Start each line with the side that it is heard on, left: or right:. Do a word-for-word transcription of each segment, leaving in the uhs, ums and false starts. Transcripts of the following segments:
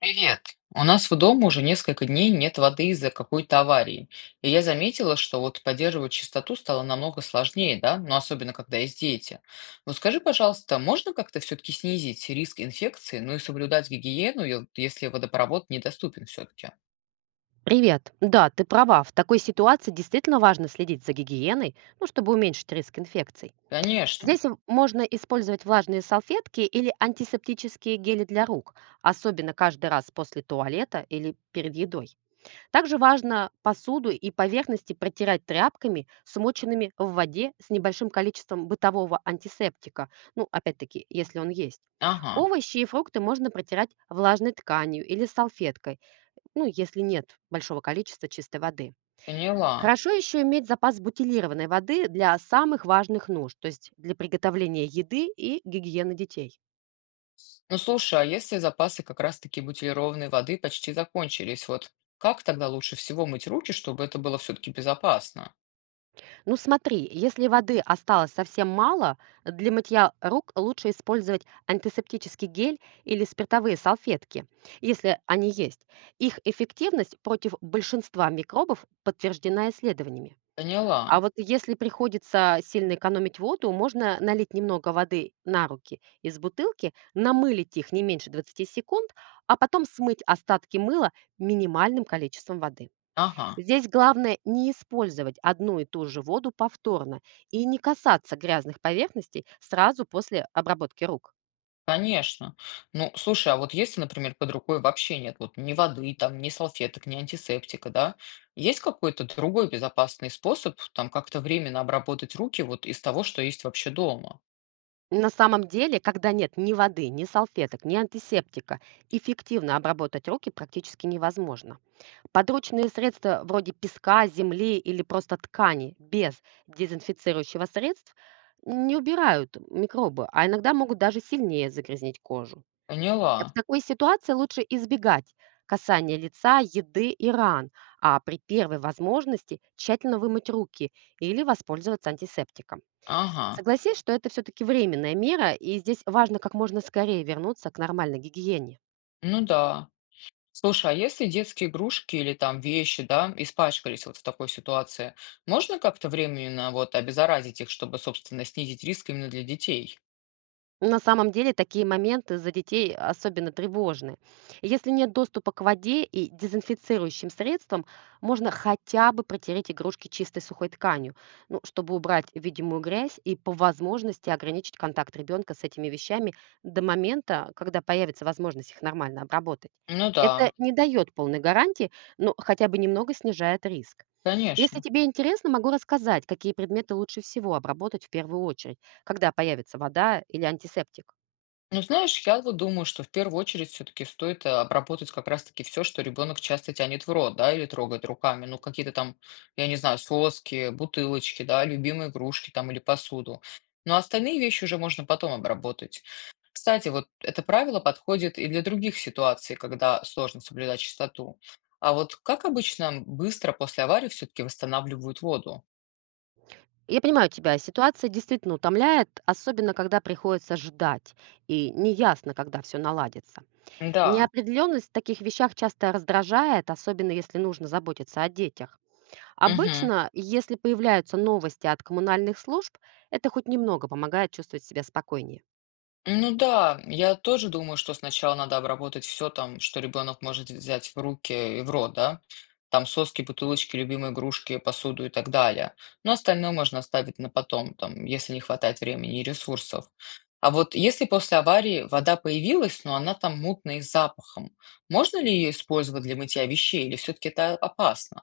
left: Привет. У нас в доме уже несколько дней нет воды из-за какой-то аварии. И я заметила, что вот поддерживать чистоту стало намного сложнее, да, но особенно когда есть дети. Вот скажи, пожалуйста, можно как-то все-таки снизить риск инфекции, ну и соблюдать гигиену, и вот если водопровод недоступен все-таки?
right: Привет. Да, ты права. В такой ситуации действительно важно следить за гигиеной, ну, чтобы уменьшить риск инфекций.
left: Конечно.
right: Здесь м- можно использовать влажные салфетки или антисептические гели для рук, особенно каждый раз после туалета или перед едой. Также важно посуду и поверхности протирать тряпками, смоченными в воде с небольшим количеством бытового антисептика, ну, опять-таки, если он есть.
left: Ага,
right: Овощи и фрукты можно протирать влажной тканью или салфеткой, ну, если нет большого количества чистой воды.
left: поняла.
right: Хорошо еще иметь запас бутилированной воды для самых важных нужд, то есть для приготовления еды и гигиены детей.
left: Ну слушай, а если запасы как раз-таки бутилированной воды почти закончились, вот как тогда лучше всего мыть руки, чтобы это было все-таки безопасно?
right: Ну смотри, если воды осталось совсем мало, для мытья рук лучше использовать антисептический гель или спиртовые салфетки, если они есть. Их эффективность против большинства микробов подтверждена исследованиями.
left: Поняла.
right: А вот если приходится сильно экономить воду, можно налить немного воды на руки из бутылки, намылить их не меньше двадцати секунд, а потом смыть остатки мыла минимальным количеством воды.
left: Ага.
right: Здесь главное не использовать одну и ту же воду повторно и не касаться грязных поверхностей сразу после обработки рук.
left: Конечно. Ну, слушай, а вот если, например, под рукой вообще нет вот ни воды, там, ни салфеток, ни антисептика, да, есть какой-то другой безопасный способ там как-то временно обработать руки вот из того, что есть вообще дома?
right: На самом деле, когда нет ни воды, ни салфеток, ни антисептика, эффективно обработать руки практически невозможно. Подручные средства вроде песка, земли или просто ткани без дезинфицирующего средств не убирают микробы, а иногда могут даже сильнее загрязнить кожу. В
left: Поняла.
right: такой ситуации лучше избегать касания лица, еды и ран, а при первой возможности тщательно вымыть руки или воспользоваться антисептиком.
left: Ага.
right: Согласись, что это все-таки временная мера, и здесь важно как можно скорее вернуться к нормальной гигиене.
left: Ну да. Слушай, а если детские игрушки или там вещи, да, испачкались вот в такой ситуации, можно как-то временно вот обеззаразить их, чтобы, собственно, снизить риск именно для детей?
right: На самом деле такие моменты за детей особенно тревожны. Если нет доступа к воде и дезинфицирующим средствам, можно хотя бы протереть игрушки чистой сухой тканью, ну, чтобы убрать видимую грязь и по возможности ограничить контакт ребенка с этими вещами до момента, когда появится возможность их нормально обработать.
left: Ну да,
right: Это не дает полной гарантии, но хотя бы немного снижает риск. Если
left: конечно.
right: тебе интересно, могу рассказать, какие предметы лучше всего обработать в первую очередь, когда появится вода или антисептик?
left: Ну, знаешь, я вот думаю, что в первую очередь все-таки стоит э, обработать как раз-таки все, что ребенок часто тянет в рот, да, или трогает руками. Ну, какие-то там, я не знаю, соски, бутылочки, да, любимые игрушки там или посуду. Но остальные вещи уже можно потом обработать. Кстати, вот это правило подходит и для других ситуаций, когда сложно соблюдать чистоту. А вот как обычно быстро после аварии все-таки восстанавливают воду?
right: Я понимаю тебя, ситуация действительно утомляет, особенно когда приходится ждать и неясно, когда все наладится.
left: Да.
right: Неопределенность в таких вещах часто раздражает, особенно если нужно заботиться о детях.
left: Угу.
right: Обычно, если появляются новости от коммунальных служб, это хоть немного помогает чувствовать себя спокойнее.
left: Ну да, я тоже думаю, что сначала надо обработать все там, что ребенок может взять в руки и в рот, да? Там соски, бутылочки, любимые игрушки, посуду и так далее. Но остальное можно оставить на потом, там, если не хватает времени и ресурсов. А вот если после аварии вода появилась, но она там мутная и с запахом, можно ли ее использовать для мытья вещей или все-таки это опасно?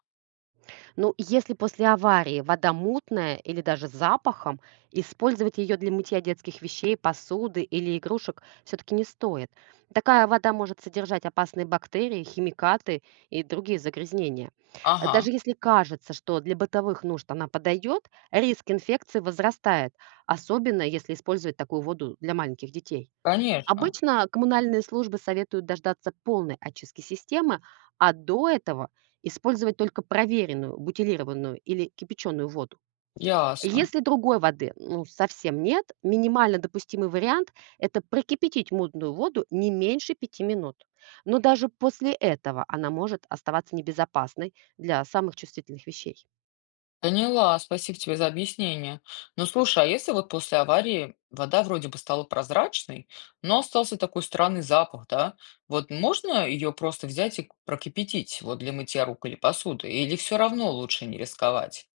right: Ну, если после аварии вода мутная или даже с запахом, использовать ее для мытья детских вещей, посуды или игрушек все-таки не стоит. Такая вода может содержать опасные бактерии, химикаты и другие загрязнения. Э,
left: Ага,
right: Даже если кажется, что для бытовых нужд она подойдет, риск инфекции возрастает, особенно если использовать такую воду для маленьких детей.
left: конечно,
right: Обычно коммунальные службы советуют дождаться полной очистки системы, а до этого использовать только проверенную, бутилированную или кипяченую воду.
left: ясно.
right: Если другой воды, ну, совсем нет, минимально допустимый вариант — это прокипятить мутную воду не меньше пяти минут. Но даже после этого она может оставаться небезопасной для самых чувствительных вещей.
left: Поняла, спасибо тебе за объяснение. Ну слушай, а если вот после аварии вода вроде бы стала прозрачной, но остался такой странный запах, да? Вот можно ее просто взять и прокипятить вот для мытья рук или посуды? Или все равно лучше не рисковать?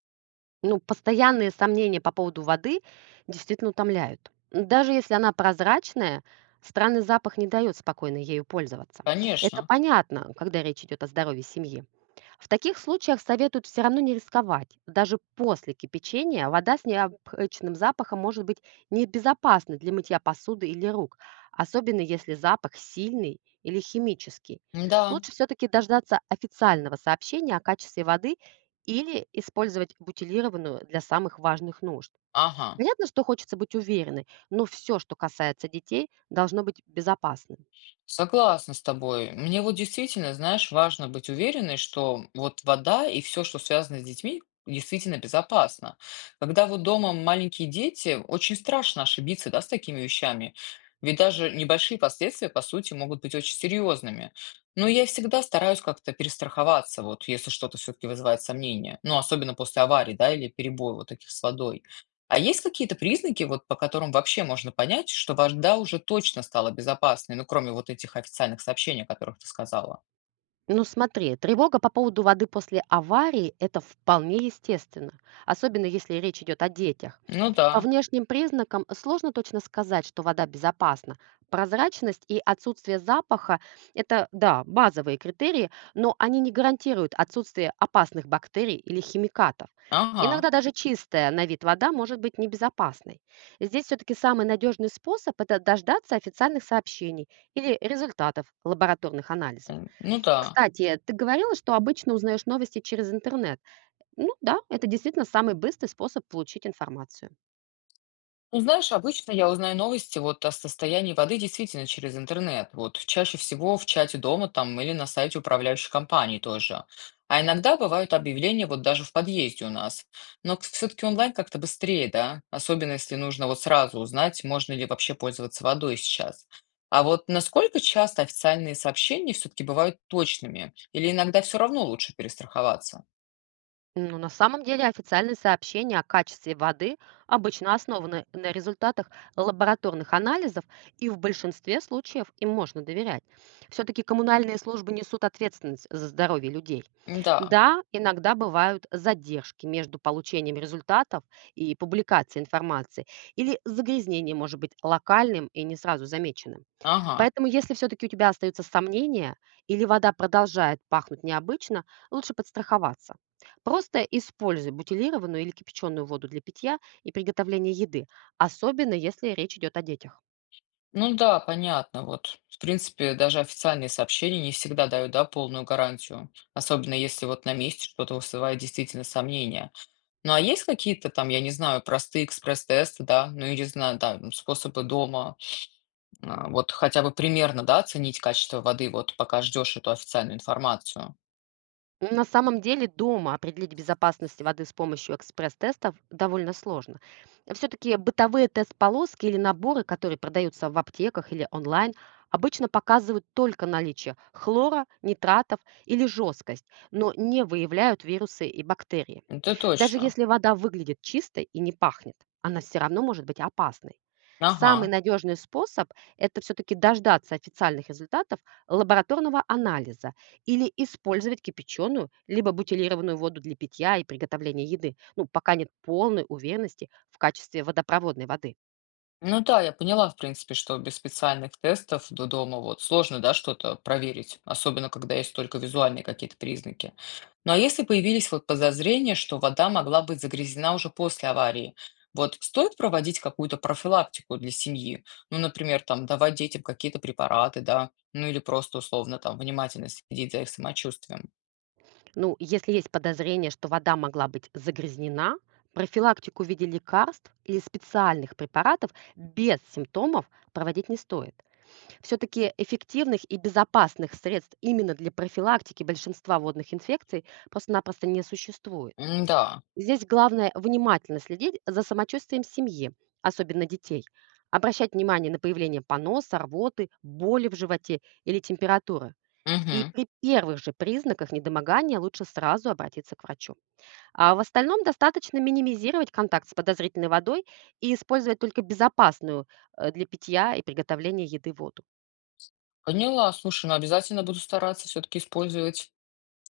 right: Ну, постоянные сомнения по поводу воды действительно утомляют. Даже если она прозрачная, странный запах не дает спокойно ею пользоваться. Это
left: Конечно.
right: понятно, когда речь идет о здоровье семьи. В таких случаях советуют все равно не рисковать. Даже после кипячения вода с необычным запахом может быть небезопасна для мытья посуды или рук, особенно если запах сильный или химический.
left: Да,
right: Лучше все-таки дождаться официального сообщения о качестве воды или использовать бутилированную для самых важных нужд.
left: ага.
right: Понятно, что хочется быть уверенной, но все, что касается детей, должно быть безопасным.
left: Согласна с тобой. Мне вот действительно, знаешь, важно быть уверенной, что вот вода и все, что связано с детьми, действительно безопасно. Когда вот дома маленькие дети, очень страшно ошибиться, да, с такими вещами. Ведь даже небольшие последствия, по сути, могут быть очень серьезными. Но я всегда стараюсь как-то перестраховаться, вот если что-то все-таки вызывает сомнения. Ну, особенно после аварии, да, или перебоя вот таких с водой. А есть какие-то признаки, вот по которым вообще можно понять, что вода уже точно стала безопасной, ну, кроме вот этих официальных сообщений, о которых ты сказала?
right: Ну смотри, тревога по поводу воды после аварии — это вполне естественно, особенно если речь идет о детях.
left: Ну
right: По
left: да,
right: внешним признакам сложно точно сказать, что вода безопасна. Прозрачность и отсутствие запаха — это, да, базовые критерии, но они не гарантируют отсутствие опасных бактерий или химикатов.
left: ага,
right: Иногда даже чистая на вид вода может быть небезопасной. Здесь все-таки самый надежный способ — это дождаться официальных сообщений или результатов лабораторных анализов.
left: м, ну да.
right: Кстати, ты говорила, что обычно узнаешь новости через интернет. Ну да, это действительно самый быстрый способ получить информацию.
left: Ну, знаешь, обычно я узнаю новости вот о состоянии воды действительно через интернет. Вот чаще всего в чате дома там или на сайте управляющей компании тоже. А иногда бывают объявления вот даже в подъезде у нас. Но все-таки онлайн как-то быстрее, да? Особенно если нужно вот сразу узнать, можно ли вообще пользоваться водой сейчас. А вот насколько часто официальные сообщения все-таки бывают точными? Или иногда все равно лучше перестраховаться?
right: Но на самом деле официальные сообщения о качестве воды обычно основаны на результатах лабораторных анализов, и в большинстве случаев им можно доверять. Все-таки коммунальные службы несут ответственность за здоровье людей.
left: Да,
right: Да, иногда бывают задержки между получением результатов и публикацией информации, или загрязнение может быть локальным и не сразу замеченным.
left: ага.
right: Поэтому, если все-таки у тебя остаются сомнения или вода продолжает пахнуть необычно, лучше подстраховаться. Просто используй бутилированную или кипяченую воду для питья и приготовления еды, особенно если речь идет о детях.
left: Ну да, понятно. Вот, в принципе, даже официальные сообщения не всегда дают, да, полную гарантию, особенно если вот на месте что-то вызывает действительно сомнения. Ну а есть какие-то там, я не знаю, простые экспресс-тесты, да, ну или, знаю, да, м, способы дома, а, вот хотя бы примерно, да, оценить качество воды, вот пока ждешь эту официальную информацию?
right: На самом деле дома определить безопасность воды с помощью экспресс-тестов довольно сложно. Все-таки бытовые тест-полоски или наборы, которые продаются в аптеках или онлайн, обычно показывают только наличие хлора, нитратов или жесткость, но не выявляют вирусы и бактерии.
left: Это
right: Даже
left: точно.
right: если вода выглядит чистой и не пахнет, она все равно может быть опасной.
left: Ага.
right: Самый надежный способ — это все-таки дождаться официальных результатов лабораторного анализа или использовать кипяченую либо бутилированную воду для питья и приготовления еды, ну, пока нет полной уверенности в качестве водопроводной воды.
left: Ну да, я поняла, в принципе, что без специальных тестов до дома вот сложно, да, что-то проверить, особенно когда есть только визуальные какие-то признаки. Ну а если появились вот подозрения, что вода могла быть загрязнена уже после аварии, вот стоит проводить какую-то профилактику для семьи? Ну, например, там давать детям какие-то препараты, да, ну или просто условно там внимательно следить за их самочувствием.
right: Ну, если есть подозрение, что вода могла быть загрязнена, профилактику в виде лекарств или специальных препаратов без симптомов проводить не стоит. Все-таки эффективных и безопасных средств именно для профилактики большинства водных инфекций просто-напросто не существует.
left: М, Да.
right: Здесь главное внимательно следить за самочувствием семьи, особенно детей. Обращать внимание на появление поноса, рвоты, боли в животе или температуры. И
left: Мгм.
right: при первых же признаках недомогания лучше сразу обратиться к врачу. А в остальном достаточно минимизировать контакт с подозрительной водой и использовать только безопасную, э, для питья и приготовления еды воду.
left: Поняла, слушай, ну обязательно буду стараться все-таки использовать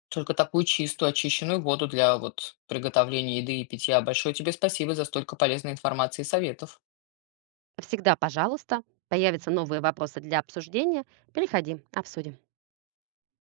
left: только такую чистую, очищенную воду для вот приготовления еды и питья. Большое тебе спасибо за столько полезной информации и советов.
right: Всегда, пожалуйста, появятся новые вопросы для обсуждения, приходи, обсудим.